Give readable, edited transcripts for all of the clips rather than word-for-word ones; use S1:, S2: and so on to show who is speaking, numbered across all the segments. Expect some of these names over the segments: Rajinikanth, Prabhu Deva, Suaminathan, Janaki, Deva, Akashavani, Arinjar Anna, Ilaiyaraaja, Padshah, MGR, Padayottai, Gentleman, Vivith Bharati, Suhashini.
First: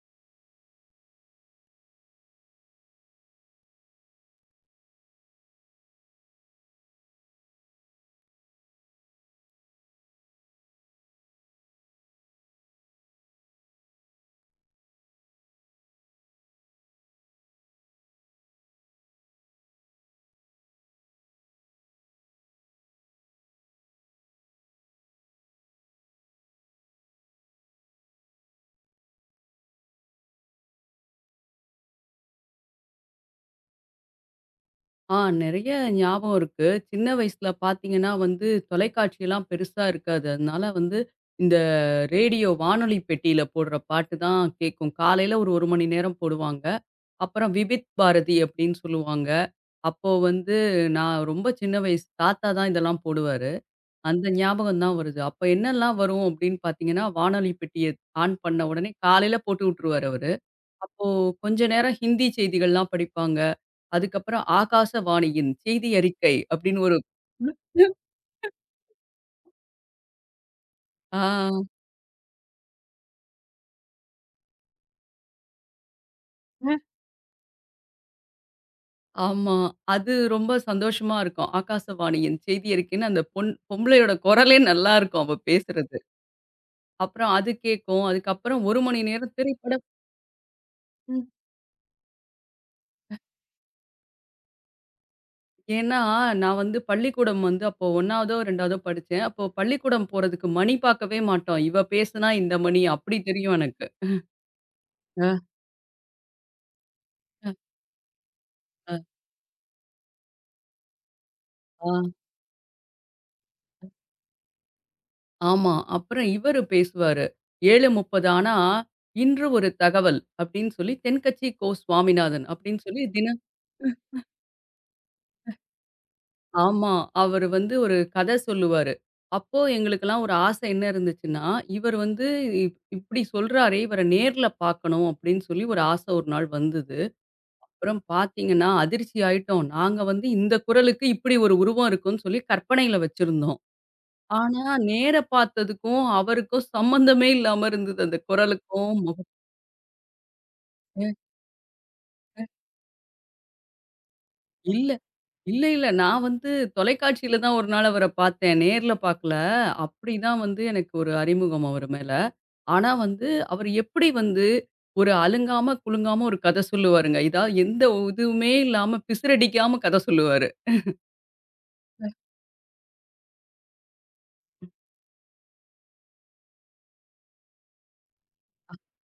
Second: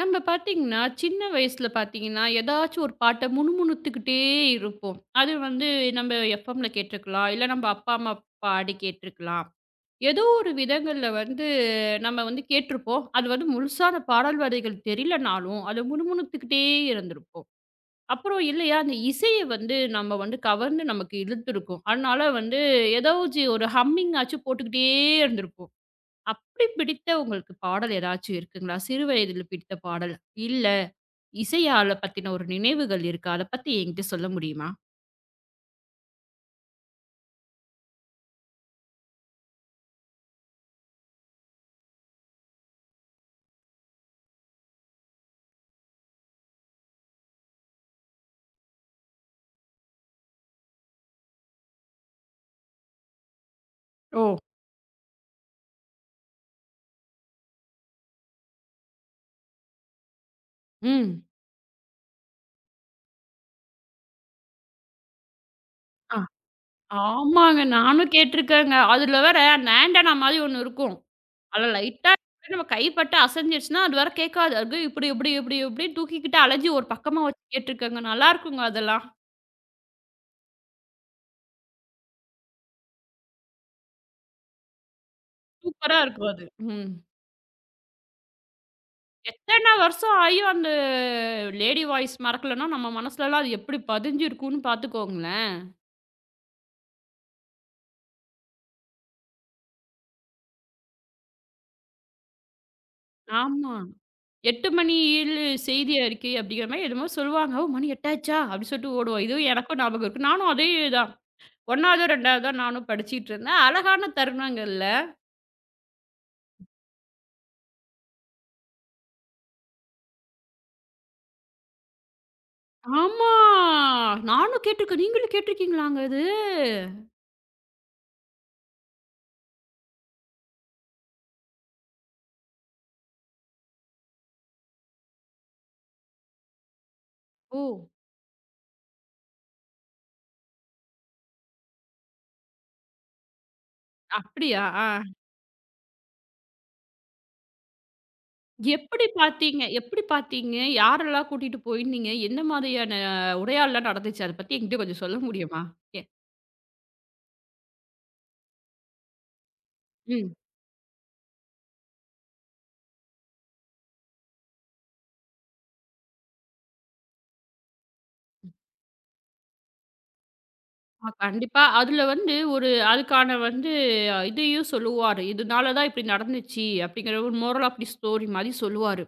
S1: நம்ம பார்த்தீங்கன்னா, சின்ன வயசுல பார்த்தீங்கன்னா, ஏதாச்சும் ஒரு பாட்ட முணுமுணுத்துக்கிட்டே இருப்போம். அது வந்து நம்ம எஃப்எம்ல கேட்டுருக்கலாம். இல்ல நம்ம அப்பா, அம்மா பாடி கேட்டுருக்கலாம். ஏதோ ஒரு விதங்கள்ல வந்து நம்ம வந்து கேட்டுருப்போம். அது வந்து முழுசான பாடல் வரிகள் தெரியலனாலும், அத முணுமுணுத்துக்கிட்டே இருந்திருப்போம். அப்புறம் இல்லையா, அந்த இசைய வந்து நம்ம வந்து கவர்ந்து நமக்கு இழுத்துருக்கும். அதனால வந்து ஏதாச்சு ஒரு ஹம்மிங் ஆச்சும் போட்டுக்கிட்டே இருந்திருப்போம். அப்படி பிடித்த உங்களுக்கு பாடல் ஏதாச்சும் இருக்குங்களா? சிறு வயதில பிடித்த பாடல்? இல்ல இசையால பத்தின ஒரு நினைவுகள் இருக்கா? அத பத்தி என்கிட்ட சொல்ல முடியுமா?
S2: ஆ நெறைய ஞாபகம் இருக்கு. சின்ன வயசுல பார்த்தீங்கன்னா வந்து, தொலைக்காட்சியெல்லாம் பெருசா இருக்காது. அதனால வந்து இந்த ரேடியோ வானொலி பெட்டியில போடுற பாட்டு தான் கேட்கும். காலையில ஒரு 1 மணி நேரம் போடுவாங்க. அப்புறம் விவித் பாரதி அப்படின்னு சொல்லுவாங்க. அப்போ வந்து நான் ரொம்ப சின்ன வயசு. தாத்தா தான் இதெல்லாம் போடுவாரு.
S1: ஓ!
S2: அந்த ஞாபகம் தான் வருது. அப்ப என்னெல்லாம் வரும் அப்படின்னு பார்த்தீங்கன்னா, வானொலி பெட்டிய ஆன் பண்ண உடனே காலையில போட்டு விட்டுருவாரு அவரு. அப்போ
S1: ம்.
S2: கொஞ்ச நேரம் ஹிந்தி செய்திகள்லாம் படிப்பாங்க. அதுக்கப்புறம் ஆகாசவாணியின் செய்தி
S1: ஆ.
S2: அறிக்கை அப்படின்னு ஒரு
S1: ஆமாங்க. நானும் கேட்டுருக்கேங்க. அதுல வேற அந்த ஆண்டனா மாரி ஒண்ணு இருக்கும்.
S2: ஆ,
S1: அதுல லைட்டா நம்ம கைப்பட்டு அசஞ்சிருச்சுன்னா, அது வேற கேட்காது. ஐயோ! இப்படி இப்படி இப்படி இப்படின்னு தூக்கிக்கிட்டு அலஞ்சி ஒரு பக்கமா வச்சு கேட்டுருக்கேங்க. நல்லா இருக்குங்க அதெல்லாம்.
S2: ஆமா. அது ரொம்ப சந்தோஷமா இருக்கும். ஆகாசவாணியின் செய்தி அறிக்கைன்னு அந்த பொன் பொம்பளையோட குரலே நல்லா இருக்கும் அவ பேசுறது.
S1: சூப்பரா இருக்கும் அது. ம்.
S2: அப்புறம் அது கேட்கும். அதுக்கப்புறம் 1 மணி நேரம்
S1: எத்தன
S2: திரைப்படம்.
S1: வருஷம் ஆயும் அந்த
S2: ம்.
S1: லேடி வாய்ஸ் மறக்கலன்னா, நம்ம மனசுலலாம் அது எப்படி பதிஞ்சிருக்கும்னு பாத்துக்கோங்களேன்.
S2: ஏன்னா, நான் வந்து பள்ளிக்கூடம் வந்து அப்போ 1வதோ, 2வதோ படிச்சேன். அப்போ பள்ளிக்கூடம் போறதுக்கு மணி பார்க்கவே மாட்டோம். இவ பேசுனா இந்த மணி அப்படி தெரியும்
S1: ஆமா.
S2: எனக்கு.
S1: 8 மணி ஏழு
S2: அ.
S1: செய்தி அறிக்கை அப்படிங்கிற மாரி என்னமோ சொல்லுவாங்க. "ஓ! மணி 8 ஆச்சா?" அப்படி சொல்லிட்டு
S2: அ,
S1: ஓடுவோம். இதுவும் எனக்கும் ஞாபகம் இருக்கு. நானும் அதே தான்
S2: ஆ.
S1: 1வதோ, 2வதோ நானும் படிச்சுட்டு இருந்தேன். அழகான தருணங்கள்ல
S2: ஆமா. அப்புறம் இவரு பேசுவாரு. 7:30 ஆனா, இன்று ஒரு தகவல் அப்படின்னு சொல்லி, தென்கட்சி கோ. சுவாமிநாதன் அப்படின்னு சொல்லி
S1: ஆமா.
S2: தினம்
S1: நானும் கேட்டுருக்கேன். நீங்களும் கேட்டுருக்கீங்களாங்க இது?
S2: ஆமா. அவரு வந்து ஒரு கதை சொல்லுவாரு. அப்போ எங்களுக்கெல்லாம் ஒரு ஆசை என்ன இருந்துச்சுன்னா, இவர் வந்து இப்படி சொல்றாரே, இவர நேர்ல பார்க்கணும் அப்படின்னு சொல்லி ஒரு ஆசை ஒரு நாள் வந்தது.
S1: ஓ!
S2: அப்புறம் பார்த்தீங்கன்னா, அதிர்ச்சி ஆயிட்டோம். நாங்க வந்து இந்த குரலுக்கு இப்படி ஒரு உருவம் இருக்கும்னு சொல்லி கற்பனையில வச்சிருந்தோம். ஆனா,
S1: அப்படியா? ஆ.
S2: நேர பார்த்ததுக்கும், அவருக்கும் சம்மந்தமே இல்லாம இருந்தது அந்த குரலுக்கும்.
S1: எப்படி பார்த்தீங்க? எப்படி பார்த்தீங்க?
S2: ம்.
S1: யாரெல்லாம் கூட்டிட்டு போயிருந்தீங்க? என்ன மாதிரியான உரையாடல்லாம் நடந்துச்சு? அத பத்தி என்கிட்ட
S2: இல்ல,
S1: கொஞ்சம் சொல்ல முடியுமா?
S2: இல்ல, இல்ல.
S1: எ
S2: நான் வந்து தொலைக்காட்சியில தான் ஒரு நாள் அவர பார்த்தேன். நேர்ல பார்க்கல.
S1: ம்.
S2: அப்படிதான் வந்து எனக்கு ஒரு அறிமுகம் அவரு மேல. ஆனா வந்து அவரு எப்படி வந்து ஒரு அலங்காம, குலுங்காம ஒரு கத சொல்லுவாருங்க. இதா எந்த இதுவுமே இல்லாம பிசிறடிக்காம கத சொல்லுவாரு.
S1: ஆமா, கண்டிப்பா. அதுல வந்து ஒரு அதுக்கான வந்து இதையும் சொல்லுவாரு. "இதனால தான் இப்படி நடந்துச்சு" அப்படிங்கிற ஒரு மோரல் ஆஃப் தி ஸ்டோரி மாரி சொல்லுவாரு.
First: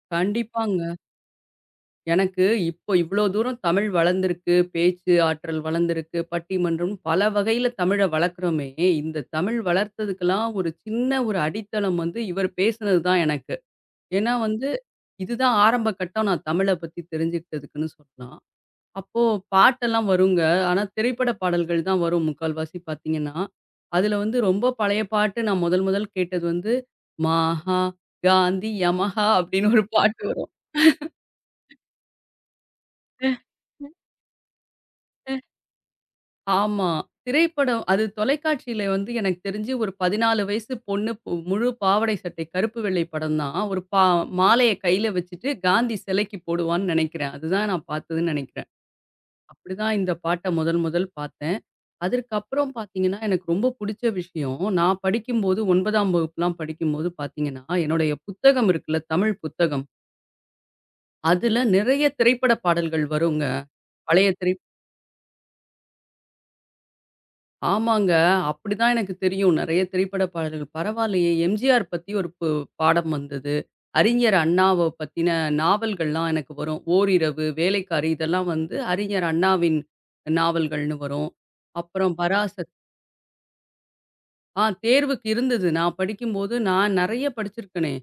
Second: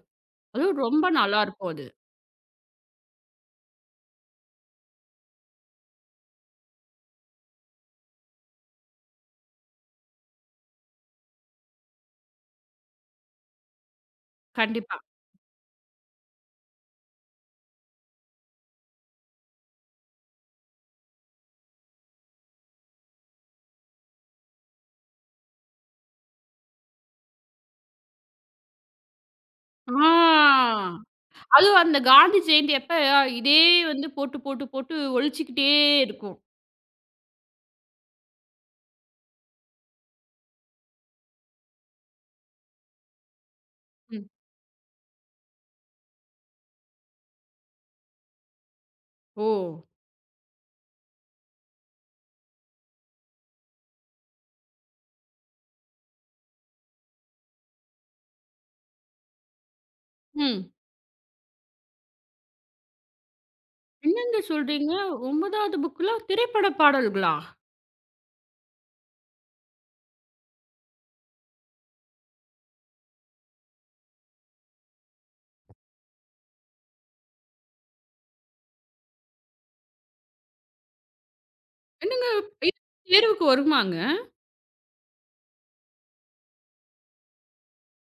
S1: அதுவும்
S2: கண்டிப்பாங்க.
S1: ரொம்ப நல்லாருக்கும் அது.
S2: எனக்கு இப்போ இவ்வளோ தூரம் தமிழ் வளர்ந்திருக்கு, பேச்சு ஆற்றல் வளர்ந்திருக்கு, பட்டிமன்றம் பல வகையில தமிழ வளர்க்குறோமே, இந்த தமிழ் வளர்த்ததுக்கெல்லாம் ஒரு சின்ன ஒரு அடித்தளம் வந்து இவர் பேசினது தான் எனக்கு. ஏன்னா வந்து,
S1: கண்டிப்பா.
S2: இதுதான் ஆரம்ப கட்டம் நான் தமிழ பத்தி தெரிஞ்சுக்கிட்டதுக்குன்னு சொல்லலாம். அப்போ பாட்டெல்லாம் வருங்க. ஆனா திரைப்பட பாடல்கள் தான் வரும் முக்கால்வாசி பார்த்தீங்கன்னா. அதில வந்து ரொம்ப பழைய பாட்டு நான் முதல் முதல் கேட்டது வந்து, "மகா காந்தி யமஹா" அப்படின்னு ஒரு பாட்டு வரும்.
S1: ஆ. அதுவும் அந்த காந்தி ஜெயந்தி அப்ப இதே வந்து போட்டு, போட்டு, போட்டு ஒழிச்சுக்கிட்டே இருக்கும்.
S2: ஆமா. திரைப்படம் அது தொலைக்காட்சியில வந்து எனக்கு தெரிஞ்சு ஒரு 14 வயசு பொண்ணு முழு பாவாடை சட்டை கருப்பு வெள்ளை படம் தான். ஒரு
S1: ம்.
S2: மாலைய கையில வச்சுட்டு காந்தி சிலைக்கு போடுவான்னு நெனைக்கிறேன். அதுதான் நான் பார்த்ததுன்னு நெனைக்கிறேன்.
S1: ஓ!
S2: அப்படிதான் இந்த பாட்ட முதல் முதல் பார்த்தேன். அதற்கப்புறம் பார்த்தீங்கன்னா, எனக்கு ரொம்ப புடிச்ச விஷயம், நான் படிக்கும்போது ஒன்பதாம் வகுப்புலாம் படிக்கும்போது பார்த்தீங்கன்னா, என்னுடைய புத்தகம் இருக்குல்ல, தமிழ் புத்தகம்.
S1: ம்.
S2: அதுல நிறைய திரைப்பட பாடல்கள் வருங்க. பழைய
S1: என்னங்க
S2: திரை
S1: சொல்றீங்க? 9வது புக்லாம் திரைப்பட பாடல்களா?
S2: ஆமாங்க. அப்படிதான் எனக்கு தெரியும். நெறைய திரைப்பட பாடல்கள். பரவாயில்லையே! எம்ஜிஆர் பத்தி ஒரு பாடம் வந்தது. அறிஞர் அண்ணாவ பத்தின நாவல்கள்லாம் எனக்கு வரும். ஓரிரவு, வேலைக்காரி இதெல்லாம் வந்து அறிஞர் அண்ணாவின் நாவல்கள்னு வரும். அப்புறம்
S1: என்னங்க
S2: பராச
S1: இது தேர்வுக்கு வருமாங்க?
S2: ஆ தேர்வுக்கு இருந்தது. நான் படிக்கும்போது நான் நெறைய படிச்சிருக்கனே!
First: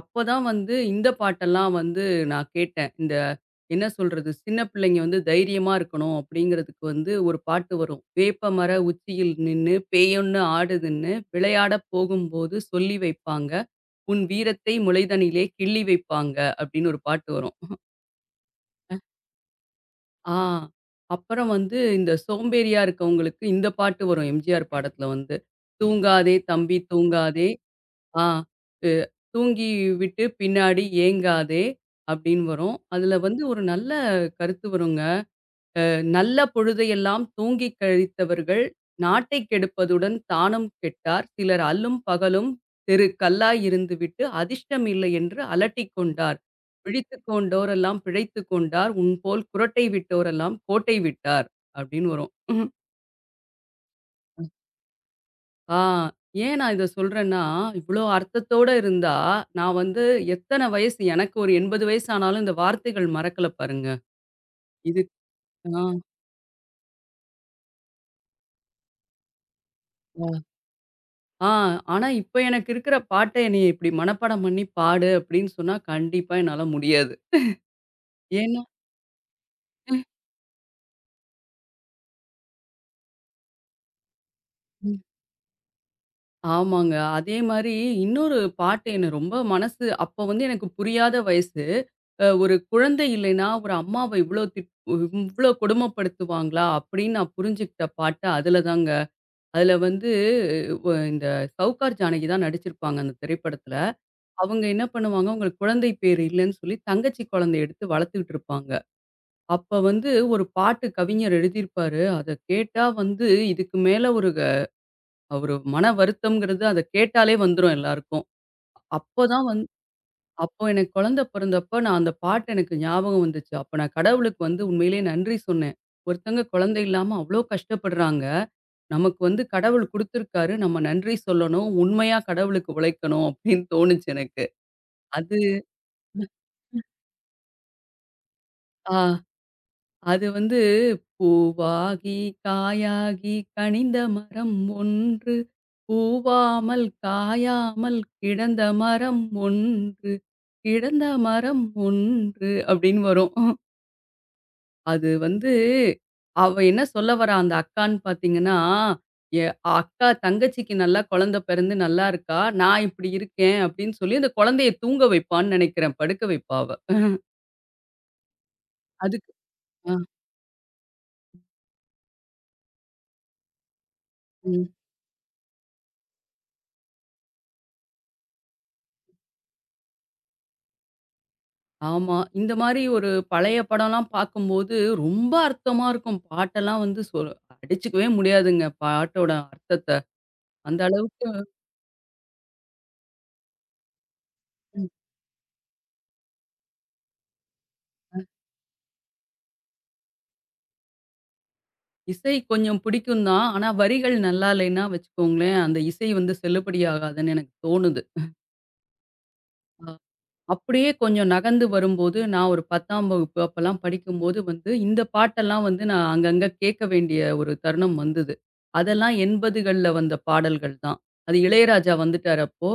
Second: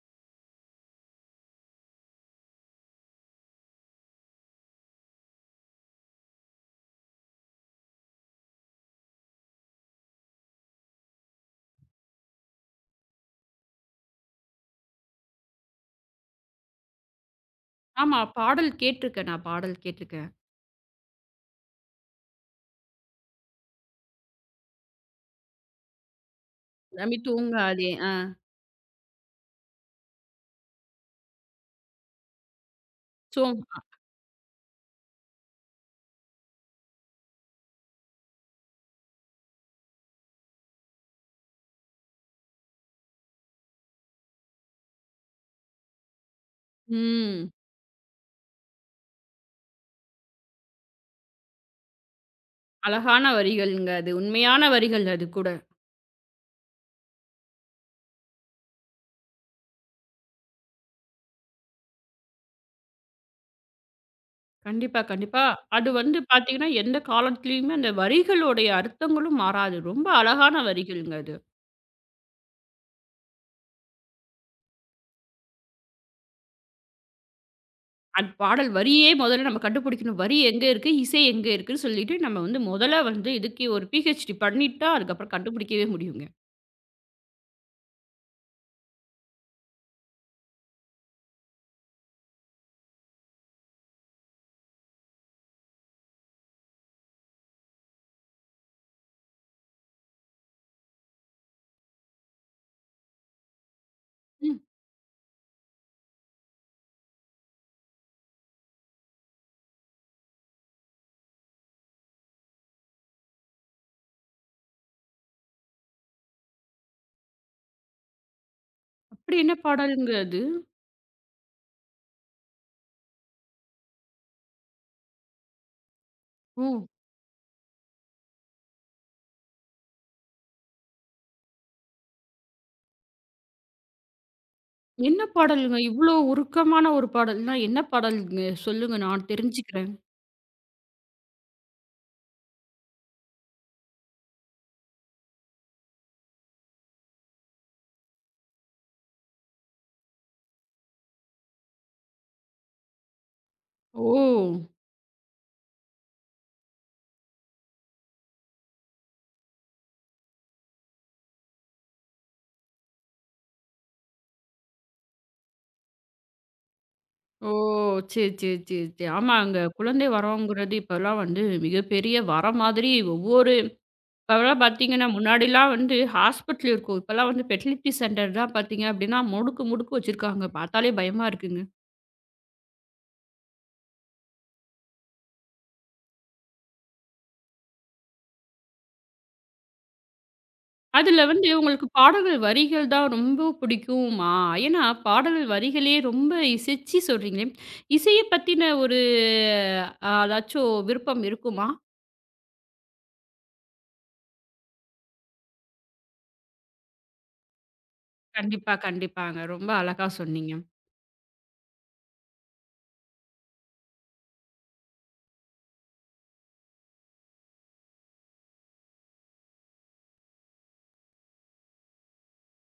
S2: அப்பதான் வந்து இந்த பாட்டெல்லாம் வந்து நான் கேட்டேன். இந்த என்ன சொல்றது? சின்ன பிள்ளைங்க வந்து தைரியமா இருக்கணும் அப்பிடிங்கிறதுக்கு வந்து ஒரு பாட்டு வரும். "வேப்பமர உச்சியில் நின்னு பேயொன்னு ஆடுதுன்னு விளையாடப் போகும்போது சொல்லி வைப்பாங்க. உன் வீரத்தை முளைதனிலே கிள்ளி வைப்பாங்க." அப்பிடின்னு ஒரு பாட்டு வரும்.
S1: ஆமா. பாடல் கேட்டுருக்கேன் நான் பாடல் கேட்டுருக்கேன்.
S2: ஆ அப்புறம் வந்து இந்த சோம்பேறியா இருக்கவங்களுக்கு இந்த பாட்டு வரும் எம்ஜிஆர் பாடத்துல வந்து. "தூங்காதே தம்பி
S1: "ரமி
S2: தூங்காதே
S1: தூங்காதே" ஆ.
S2: ஆ. அ தூங்கி விட்டு பின்னாடி ஏங்காதே அப்படின்னு வரும். அதுல வந்து
S1: சோ
S2: ஒரு நல்ல கருத்து வருங்க. நல்ல பொழுதையெல்லாம் தூங்கிக் கழித்தவர்கள் நாட்டைக் கெடுப்பதுடன் தானும் கெட்டார். சிலர் அல்லும் பகலும் தெரு கல்லாய் இருந்துவிட்டு அதிர்ஷ்டம் இல்லை என்று அலட்டிக் கொண்டார். பிழித்துக்
S1: ம்.
S2: கொண்டோரெல்லாம் பிழைத்துக் கொண்டார். உன்போல் குறட்டை விட்டோரெல்லாம் கோட்டை விட்டார் அப்படின்னு வரும்.
S1: அழகான வரிகள்ங்க அது. உண்மையான வரிகள் அது கூட.
S2: ஆ ஏன் நான் இத சொல்றேன்னா, இவ்ளோ அர்த்தத்தோட இருந்தா, நான் வந்து எத்தன வயசு எனக்கு ஒரு 80 வயசு ஆனாலும் இந்த வார்த்தைகள் மறக்கல பாருங்க.
S1: கண்டிப்பா,
S2: இது
S1: கண்டிப்பா.
S2: ஆ,
S1: அது வந்து பார்த்தீங்கன்னா, எந்த காலத்திலயுமே அந்த வரிகளுடைய அர்த்தங்களும் மாறாது. ரொம்ப
S2: ஆ.
S1: அழகான வரிகள்ங்க அது.
S2: ஆ ஆனா இப்ப எனக்கு இருக்கிற பாட்ட என்னைய இப்படி மனப்பாடம் பண்ணி பாடு அப்படின்னு சொன்னா, கண்டிப்பா என்னால முடியாது.
S1: அந்த
S2: ஏன்னா
S1: பாடல் வரியே முதல்ல நம்ம கண்டுபிடிக்கணும். வரி எங்க இருக்கு? இசை எங்க இருக்குன்னு சொல்லிட்டு நம்ம வந்து முதல்ல வந்து இதுக்கு ஒரு பிஹெச்டி பண்ணிட்டா,
S2: ம்.
S1: அதுக்கப்புறம் கண்டுபிடிக்கவே முடியுங்க.
S2: ஆமாங்க. அதே மாரி இன்னொரு பாட்டு என்ன ரொம்ப மனசு அப்ப வந்து எனக்கு புரியாத வயசு. ஒரு குழந்தை இல்லைன்னா, ஒரு அம்மாவ இவ்ளோ இவ்ளோ கொடுமைப்படுத்துவாங்களா அப்படின்னு நான் புரிஞ்சுகிட்ட பாட்டு அதுல தாங்க. அதுல வந்து வ இந்த சவுகார் ஜானகி தான் நடிச்சிருப்பாங்க அந்த திரைப்படத்துல.
S1: ம்.
S2: அவங்க என்ன பண்ணுவாங்க, அவங்களுக்கு குழந்தை பேர் இல்லன்னு சொல்லி தங்கச்சி குழந்தைய எடுத்து வளர்த்துக்கிட்டு இருப்பாங்க. அப்ப வந்து ஒரு பாட்டு கவிஞர் எழுதியிருப்பாரு. அத கேட்டா வந்து இதுக்கு மேல ஒரு ஒரு மன வருத்தம்ங்கிறது அத கேட்டாலே வந்துரும் எல்லாருக்கும்.
S1: அப்படி
S2: அப்பதான்
S1: என்ன
S2: வந்து
S1: பாடல்ங்க அது?
S2: அப்போ எனக்கு குழந்தை பிறந்தப்ப நான் அந்த பாட்டு எனக்கு ஞாபகம் வந்துச்சு. அப்ப நான் கடவுளுக்கு வந்து உண்மையிலேயே நன்றி சொன்னேன். ஒருத்தங்க
S1: ஓ!
S2: குழந்தை இல்லாம அவ்ளோ கஷ்டப்படுறாங்க. நமக்கு வந்து கடவுள் குடுத்திருக்காரு. நம்ம நன்றி சொல்லணும். உண்மையா கடவுளுக்கு உழைக்கணும் அப்படின்னு தோணுச்சு எனக்கு.
S1: என்ன
S2: அது
S1: பாடலுங்க? இவ்ளோ உருக்கமான ஒரு பாடல்னா என்ன பாடல்ங்க?
S2: ஆ
S1: சொல்லுங்க நான் தெரிஞ்சுக்கிறேன்.
S2: அது வந்து பூவாகி, காயாகி கனிந்த மரம் ஒன்று. பூவாமல், காயாமல் கிடந்த மரம் ஒன்று. கிடந்த மரம் ஒன்று அப்படின்னு வரும்.
S1: ஓ!
S2: அது வந்து அவ என்ன சொல்ல வரா அந்த அக்கான்னு பார்த்தீங்கன்னா, எ அக்கா தங்கச்சிக்கு நல்லா குழந்தை பிறந்து நல்லா இருக்கா. நான் இப்படி இருக்கேன் அப்படின்னு சொல்லி அந்த குழந்தைய தூங்க வைப்பான்னு நினைக்கிறேன். படுக்க வைப்பா அவ.
S1: ஓ! சரி, சரி, சரி, சரி.
S2: அதுக்கு
S1: ஆமாங்க.
S2: ஆ,
S1: குழந்தை வரோங்கிறது இப்பலாம் வந்து மிகப்பெரிய வரம் மாதிரி ஒவ்வொரு இப்பலாம்
S2: ம்.
S1: பார்த்தீங்கன்னா, முன்னாடிலாம் வந்து ஹாஸ்பிட்டல் இருக்கும். இப்பலாம் வந்து ஃபெர்டிலிட்டி சென்டர் தான் பார்த்தீங்க அப்படின்னா, முடுக்கு முடுக்கு வச்சிருக்காங்க. பார்த்தாலே பயமா இருக்குங்க.
S2: ஆமா. இந்த மாரி ஒரு பழைய படம்லாம் பார்க்கும்போது ரொம்ப அர்த்தமா இருக்கும். பாட்டெல்லாம் வந்து அடிச்சுக்கவே முடியாதுங்க. பாட்டோட அர்த்தத்த. அந்த
S1: அதில
S2: அளவுக்கு
S1: வந்து உங்களுக்கு பாடல்கள் வரிகள் தான் ரொம்ப பிடிக்குமா? ஏன்னா
S2: ம்.
S1: பாடல்கள் வரிகளே ரொம்ப இசைச்சு சொல்றீங்களே. இசைய பத்தின ஒரு அதாச்சும் விருப்பம் இருக்குமா?
S2: இசை கொஞ்சம் பிடிக்கும் தான். ஆனா வரிகள் நல்லா இல்லைன்னா வச்சுக்கோங்களேன், அந்த இசை வந்து செல்லுபடியாகாதுன்னு எனக்கு தோணுது.
S1: கண்டிப்பா, கண்டிப்பாங்க. ரொம்ப அழகா சொன்னீங்க.
S2: அப்படியே கொஞ்சம் நகர்ந்து வரும்போது, நான் ஒரு பத்தாம் வகுப்பு அப்பலாம் படிக்கும்போது வந்து, இந்த பாட்டெல்லாம் வந்து நான் அங்கங்க கேட்க வேண்டிய ஒரு தருணம் வந்தது. அதெல்லாம் எண்பதுகள்ல வந்த பாடல்கள் தான். அது இளையராஜா வந்துட்டாரு அப்போ.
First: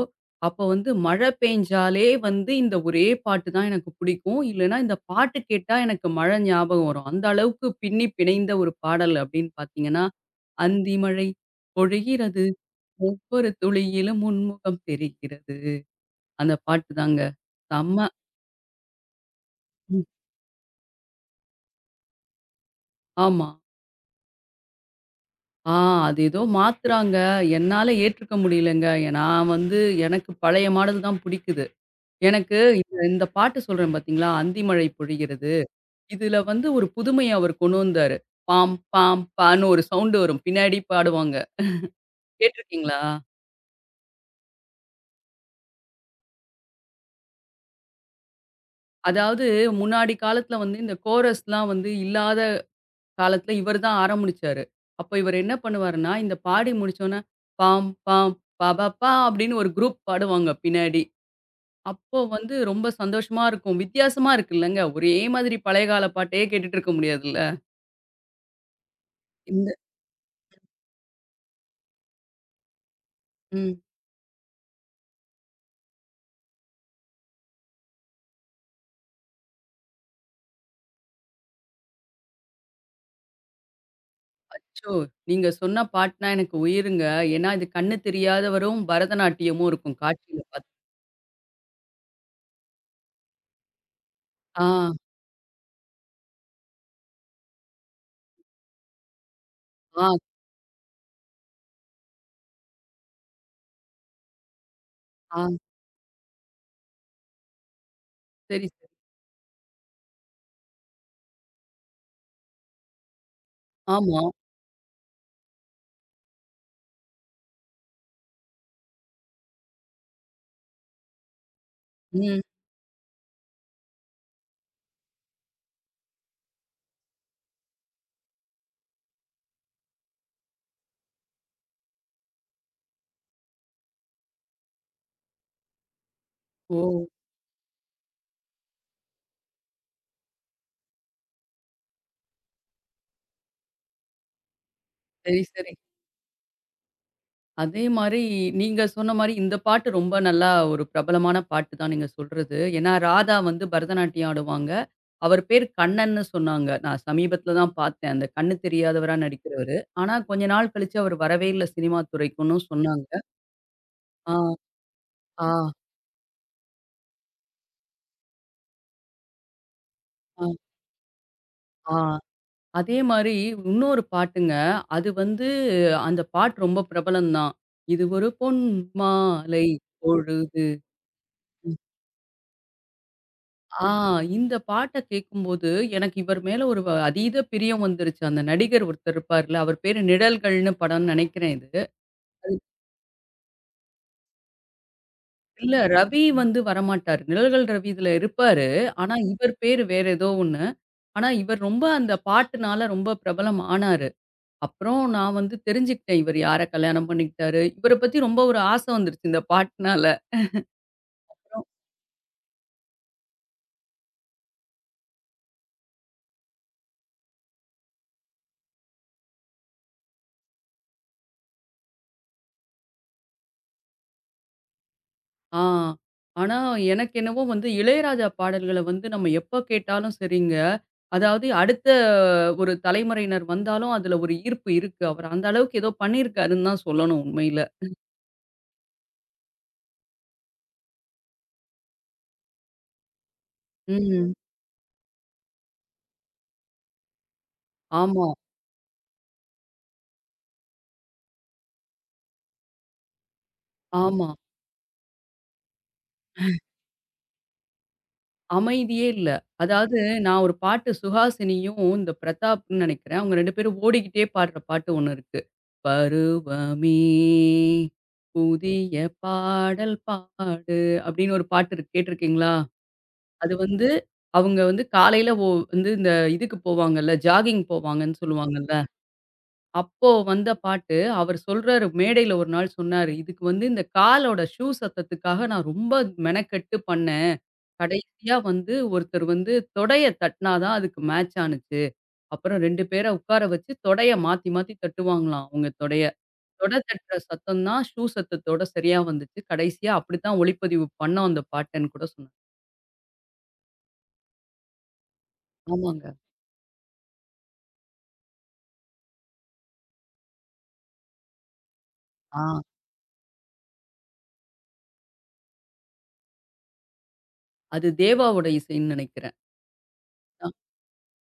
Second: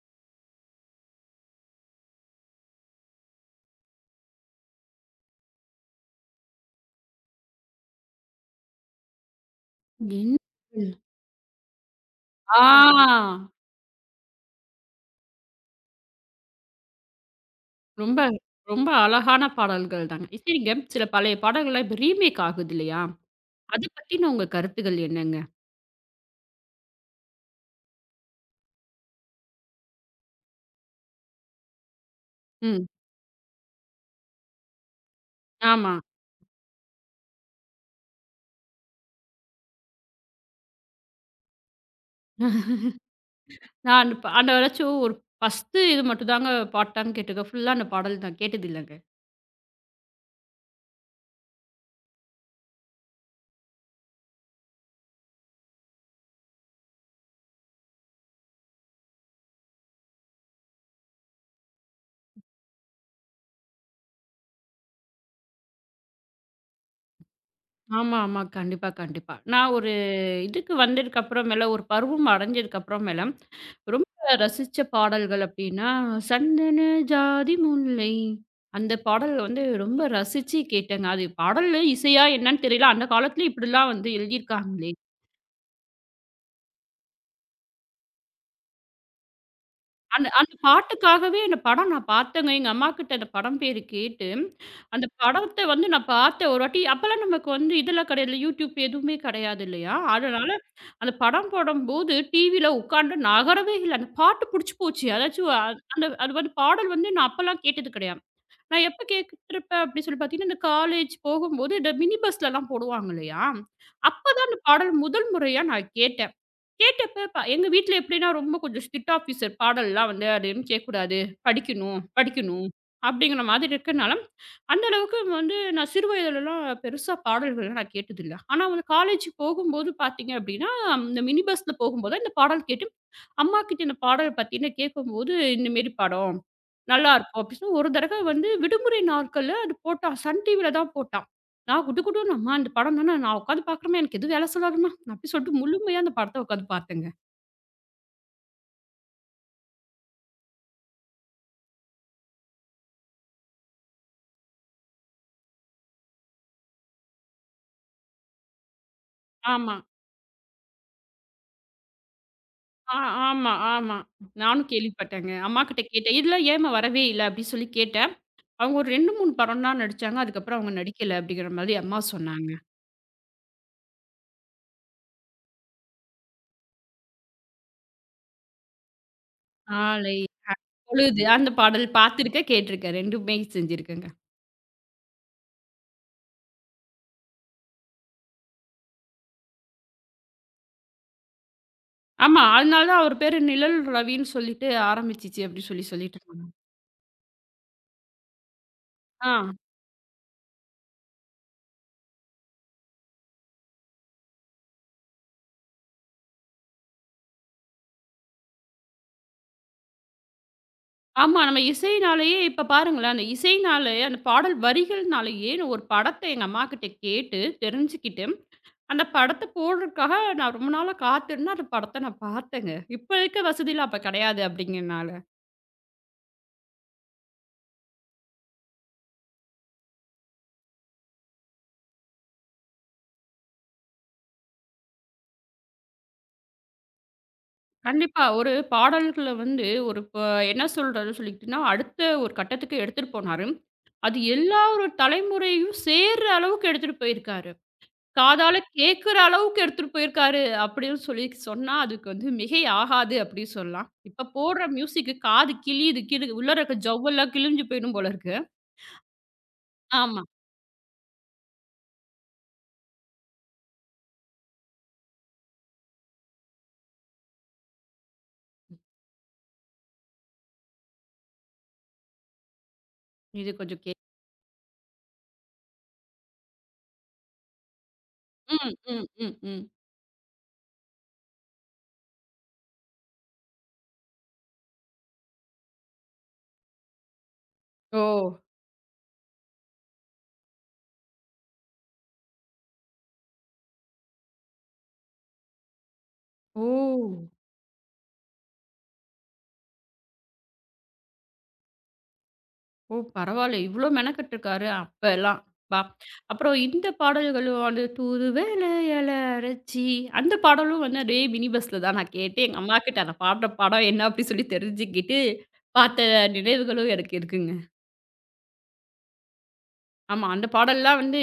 S2: அப்போ வந்து மழை பெய்ஞ்சாலே வந்து இந்த ஒரே பாட்டு தான் எனக்கு பிடிக்கும். இல்லன்னா இந்த பாட்டு கேட்டா எனக்கு மழை ஞாபகம் வரும். அந்த அளவுக்கு பின்னி பிணைந்த ஒரு பாடல் அப்படின்னு பார்த்தீங்கன்னா,
S1: என்
S2: "அந்தி மழை பொழிகிறது
S1: ஆ.
S2: ஒவ்வொரு துளியிலும் உன் முகம் தெரிகிறது." அந்த பாட்டு தாங்க. செம்ம.
S1: ரொம்ப, ரொம்ப அழகான பாடல்கள் தாங்க. சரிங்க. சில பழைய பாடல்கள்லாம் இப்ப ரீமேக் ஆகுது இல்லையா?
S2: ஆமா.
S1: அத பத்தின உங்க கருத்துக்கள் என்னங்க?
S2: ஆ அது ஏதோ மாத்துறாங்க. என்னால ஏற்றுக்க முடியலங்க. நான் வந்து எனக்கு பழைய மாடல் தான் புடிக்குது. எனக்கு
S1: ம்.
S2: இந்த இந்த பாட்டு சொல்றேன் பார்த்தீங்களா? "அந்திமழை பொழிகிறது."
S1: ஆமா.
S2: இதுல வந்து ஒரு புதுமைய அவரு கொண்டு வந்தாரு. பாம், பாம், பான்னு ஒரு சவுண்ட் வரும். பின்னாடி பாடுவாங்க. கேட்டுருக்கீங்களா?
S1: நான் இப்ப அந்த ஏதாச்சும் ஒரு 1 இது மட்டும் தாங்க பாட்டான்னு கேட்டுருக்கேன். ஃபுல்லா அந்த பாடல் நான் கேட்டதில்லங்க.
S2: அதாவது முன்னாடி காலத்துல வந்து இந்த கோரஸ்லாம் வந்து இல்லாத காலத்துல இவரு தான் ஆரம்பிச்சாரு. அப்ப இவரு என்ன பண்ணுவாருன்னா, இந்த பாடி முடிச்சோனே, பாம், பாம், பபபா அப்படின்னு ஒரு குரூப் பாடுவாங்க பின்னாடி. அப்போ வந்து ரொம்ப சந்தோஷமா இருக்கும். வித்தியாசமா இருக்குல்லங்க. ஒரே மாதிரி பழைய கால பாட்டே கேட்டுட்டு இருக்க முடியாதுல்ல.
S1: ஆமா, ஆமா. கண்டிப்பா, கண்டிப்பா.
S2: இந்த
S1: நான் ஒரு இதுக்கு வந்ததுக்கு அப்புறமேல ஒரு பருவம் அடைஞ்சதுக்கு அப்புறமேல,
S2: ம்.
S1: ரொம்ப ரசிச்ச பாடல்கள் அப்படின்னா, சந்தன ஜாதி முல்லை அந்த பாடல் வந்து ரொம்ப ரசிச்சு கேட்டேங்க. அது பாடலு, இசையா என்னன்னு தெரியல. அந்த காலத்தில இப்படிலாம் வந்து எழுதியிருக்காங்களே!
S2: அச்சோ! நீங்க சொன்ன பாட்னா எனக்கு உயிருங்க. ஏன்னா இது கண்ணு தெரியாதவரும், பரதநாட்டியமும் இருக்கும்
S1: அந்த
S2: காட்சியில
S1: அந்த
S2: பாத்து.
S1: பாட்டுக்காகவே அந்த படம் நான் பார்த்தேங்க. எங்க அம்மாகிட்ட அந்த படம் பேரு கேட்டு,
S2: ஆ,
S1: அந்த படத்த வந்து நான் பார்த்தேன் ஒரு வாட்டி. அப்பலாம் நமக்கு வந்து இதெல்லாம் கிடையாதுல்ல, YouTube எதுவுமே கிடையாது இல்லையா?
S2: ஆ,
S1: அதனால அந்த படம் போடும்போது டிவியில உட்கார்ந்து நகரவே இல்ல. அந்த பாட்டு புடிச்சு போச்சு.
S2: ஆ.
S1: அதாச்சும் அந்த அது வந்து பாடல் வந்து நான் அப்பலாம் கேட்டது கிடையாது.
S2: சரி,
S1: நான்
S2: சரி.
S1: எப்ப கேட்டுருப்பேன் அப்படின்னு சொல்லி பார்த்தீங்கன்னா, இந்த காலேஜ் போகும்போது இந்த மினி பஸ்லலாம் போடுவாங்க இல்லையா?
S2: ஆமா.
S1: அப்பதான் அந்த பாடல் முதல் முறையா நான் கேட்டேன். கேட்டப்ப எங்க வீட்ல எப்படின்னா ரொம்ப கொஞ்சம் ஸ்ட்ரிக்ட் ஆஃபீசர் பாடல்லாம் வந்து அது எதுவும் கேட்கக்கூடாது. படிக்கணும்,
S2: ம்.
S1: படிக்கணும் அப்படிங்கிற மாதிரி இருக்கனால, அந்த அளவுக்கு வந்து நான் சிறு வயதிலலாம் பெருசா பாடல்கள் நான் கேட்டதில்ல. ஆனா வந்து காலேஜ் போகும்போது பார்த்தீங்க அப்படின்னா, இந்த மினி பஸ்ல போகும்போது இந்த பாடல் கேட்டு, அம்மா கிட்ட இந்த பாடல் பார்த்தீங்கன்னா கேட்கும்போது, "இந்த மாரி படம்
S2: ஓ!
S1: நல்லாருக்கும்" அப்படின்னு சொல்லி ஒரு தடவை வந்து விடுமுறை நாட்கள்ல அது போட்டான். சன் டிவில தான் போட்டான். நான் குடு குடுன்னு, அம்மா அந்த படம் தானே நான் உட்காந்து பார்க்குறேம்மா, எனக்கு எதுவும் வேலை சொல்லாதம்மா. அப்டி
S2: சரி,
S1: சொல்லிட்டு
S2: சரி.
S1: முழுமையா அந்த படத்த உட்காந்து பார்த்தேங்க.
S2: அதே மாரி நீங்க சொன்ன மாரி இந்த பாட்டு ரொம்ப நல்லா ஒரு பிரபலமான பாட்டு தான் நீங்க சொல்றது. ஏன்னா ராதா வந்து பரதநாட்டியம் ஆடுவாங்க. அவர் பேர் கண்ணன்னு சொன்னாங்க. நான் சமீபத்தில தான் பார்த்தேன். அந்த கண்ணு தெரியாதவரா
S1: ஆமா.
S2: நடிக்கிறவரு. ஆனா கொஞ்ச நாள் கழிச்சு அவர் வரவே இல்ல சினிமா துறைக்குன்னும்
S1: ஆ
S2: சொன்னாங்க.
S1: ஆமா, ஆமா.
S2: ஆ,
S1: நானும் கேள்விப்பட்டேங்க.
S2: ஆ,
S1: அம்மாகிட்ட கேட்டேன். இதெல்லாம் ஏம்மா வரவே இல்ல? அப்டின்னு சொல்லி கேட்டேன். அவங்க ஒரு 2, 3 படம் தான் நடிச்சாங்க.
S2: ஆ,
S1: அதுக்கப்புறம் அவங்க நடிக்கல அப்படிங்கிற மாதிரி
S2: ஆ.
S1: அம்மா சொன்னாங்க.
S2: அதே மாரி இன்னொரு பாட்டுங்க. அது வந்து அந்த பாட்டு ரொம்ப பிரபலம் தான். இது ஒரு பொன் மாலை
S1: ஆலை
S2: பொழுது.
S1: பொழுது அந்த பாடல் பார்த்துருக்கேன், கேட்டுருக்கேன். 2மே
S2: ஆ
S1: செஞ்சிருக்கேங்க.
S2: இந்த பாட்ட கேட்கும்போது எனக்கு இவர் மேல ஒரு அதீத பிரியம் வந்துருச்சு. அந்த நடிகர் ஒருத்தர் இருப்பார்ல, அவர் பேரு நிழல்கள்னு படம்னு நெனைக்கிறேன் இது.
S1: ஆமா, அதனால தான் அவர் பேரு நிழல் ரவின்னு சொல்லிட்டு ஆரம்பிச்சுச்சு அப்டி
S2: இல்ல
S1: சொல்லி சொல்லிட்டு
S2: ரவி
S1: இருந்தாங்க.
S2: வந்து வரமாட்டாரு. நிழல்கள் ரவி இதுல இருப்பாரு. ஆனா
S1: ஆ.
S2: இவர் பேரு வேற ஏதோ ஒண்ணு. ஆனா இவர் ரொம்ப அந்த பாட்டுனால ரொம்ப பிரபலம் ஆனாரு. அப்புறம் நான் வந்து தெரிஞ்சுக்கிட்டேன். இவர் யார கல்யாணம் பண்ணிக்கிட்டாரு. இவர பத்தி ரொம்ப ஒரு ஆசை வந்துருச்சு இந்த பாட்டுனால.
S1: ஆமா. நம்ம இசைனாலேயே இப்ப பாருங்களேன், அந்த இசைனாலே, அந்த பாடல் வரிகள்னாலேயே நான் ஒரு படத்த எங்க அம்மாகிட்ட கேட்டு தெரிஞ்சுக்கிட்டு, அந்த படத்த போடுறதுக்காக நான் ரொம்ப நாளா காத்திருந்து அந்த படத்த நான் பார்த்தேங்க. இப்ப இருக்க வசதிலாம் அப்ப கிடையாது அப்படிங்கிறனால.
S2: ஆ. ஆனா எனக்கு என்னவோ வந்து இளையராஜா பாடல்கள வந்து நம்ம எப்ப கேட்டாலும் சரிங்க. அதாவது அடுத்த ஒரு தலைமுறையினர் வந்தாலும் அதுல ஒரு ஈர்ப்பு இருக்கு. அவர் அந்த அளவுக்கு ஏதோ பண்ணியிருக்காருன்னு தான் சொல்லணும் உண்மையில.
S1: கண்டிப்பா ஒரு பாடல்கள வந்து ஒரு என்ன சொல்றாருன்னு சொல்லிட்டுன்னா, அடுத்த ஒரு கட்டத்துக்கு எடுத்துட்டு போனாரு. அது
S2: ம்.
S1: எல்லா ஒரு தலைமுறையும் சேர்ற அளவுக்கு எடுத்துட்டு போயிருக்காரு.
S2: ஆமா,
S1: காதால கேட்கிற அளவுக்கு எடுத்துட்டு போயிருக்காரு அப்படின்னு சொல்லி சொன்னா, அதுக்கு வந்து மிகை ஆகாது அப்படின்னு சொல்லலாம். இப்ப
S2: ஆமா.
S1: போடுற மியூசிக்கு காது கிழியுது உள்ளார இருக்க ஜவ்வெல்லாம் கிழிஞ்சு போயிடும் போல இருக்கு.
S2: அமைதியே இல்ல. அதாவது
S1: ஆமா.
S2: நான் ஒரு பாட்டு சுஹாசினியும், இந்த பிரதாப்ன்னு நெனைக்கிறேன். அவங்க 2 பேரும் ஓடிக்கிட்டே பாடுற பாட்டு ஒண்ணு இருக்கு. பருவமே புதிய பாடல் பாடு அப்படின்னு ஒரு பாட்டு இருக்கு. கேட்டுருக்கீங்களா?
S1: இது
S2: அது
S1: கொஞ்சம்
S2: வந்து
S1: கே
S2: அவங்க வந்து காலையில வந்து இந்த இதுக்கு போவாங்கல்ல, ஜாகிங் போவாங்கன்னு சொல்லுவாங்கல்ல.
S1: ம், ம், ம், ம்.
S2: அப்போ வந்த பாட்டு, அவர் சொல்றாரு மேடையில ஒரு நாள் சொன்னாரு, "இதுக்கு வந்து இந்த காலோட ஷூ சத்தத்துக்காக நான் ரொம்ப மெனக்கெட்டு பண்ணேன்.
S1: ஓ!
S2: கடைசியா வந்து ஒருத்தர் வந்து தொடைய தட்டுனா தான் அதுக்கு மேட்ச் ஆனுச்சு. அப்புறம் 2 பேர உட்கார வச்சு தொடைய மாத்தி மாத்தி தட்டுவாங்களாம் அவங்க தொடைய. தொட தட்டுற
S1: ஓ!
S2: சத்தம் தான் ஷூ சத்தத்தோட சரியா வந்துச்சு. கடைசியா அப்படித்தான் ஒளிப்பதிவு பண்ணோம் அந்த பாட்டன்னு" கூட சொன்னாரு.
S1: ஓ! பரவால்ல. இவ்ளோ மெனக்கட்டுருக்காரு அப்பலாம். பா!
S2: ஆமாங்க.
S1: அப்புறம் இந்த பாடல்களும் வந்து "தூதுவளையல அரசி" அந்த பாடலும் வந்து அதே மினி பஸ்ல தான் நான் கேட்டு,
S2: ஆ
S1: எங்க அம்மாகிட்ட நான் பாடுற படம் என்ன அப்படின்னு சொல்லி தெரிஞ்சுக்கிட்டு, பார்த்த நினைவுகளும் எனக்கு இருக்குங்க.
S2: அது தேவாவோட இசைன்னு நினைக்கிறேன்.
S1: ஆமா.
S2: ஆ
S1: அந்த பாடல்லாம் வந்து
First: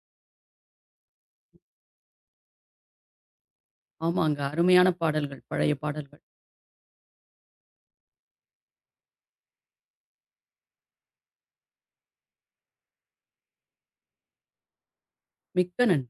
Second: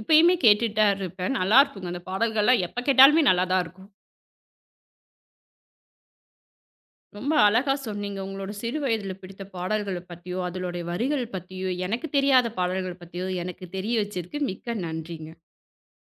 S1: இப்பயுமே கேட்டுட்டு தான் இருப்பேன். நல்லாருக்குங்க. அந்த பாடல்கள்லாம் எப்ப கேட்டாலுமே நல்லா தான் இருக்கும்.
S2: ஆமாங்க. அருமையான பாடல்கள், பழைய பாடல்கள்.
S1: ரொம்ப அழகா சொன்னீங்க. உங்களோட சிறு வயதில பிடித்த பாடல்கள பத்தியோ, அதனுடைய வரிகள் பத்தியோ, எனக்கு தெரியாத பாடல்கள் பத்தியோ எனக்கு தெரிய வச்சதுக்கு மிக்க நன்றிங்க.
S2: மிக்க நன்றி.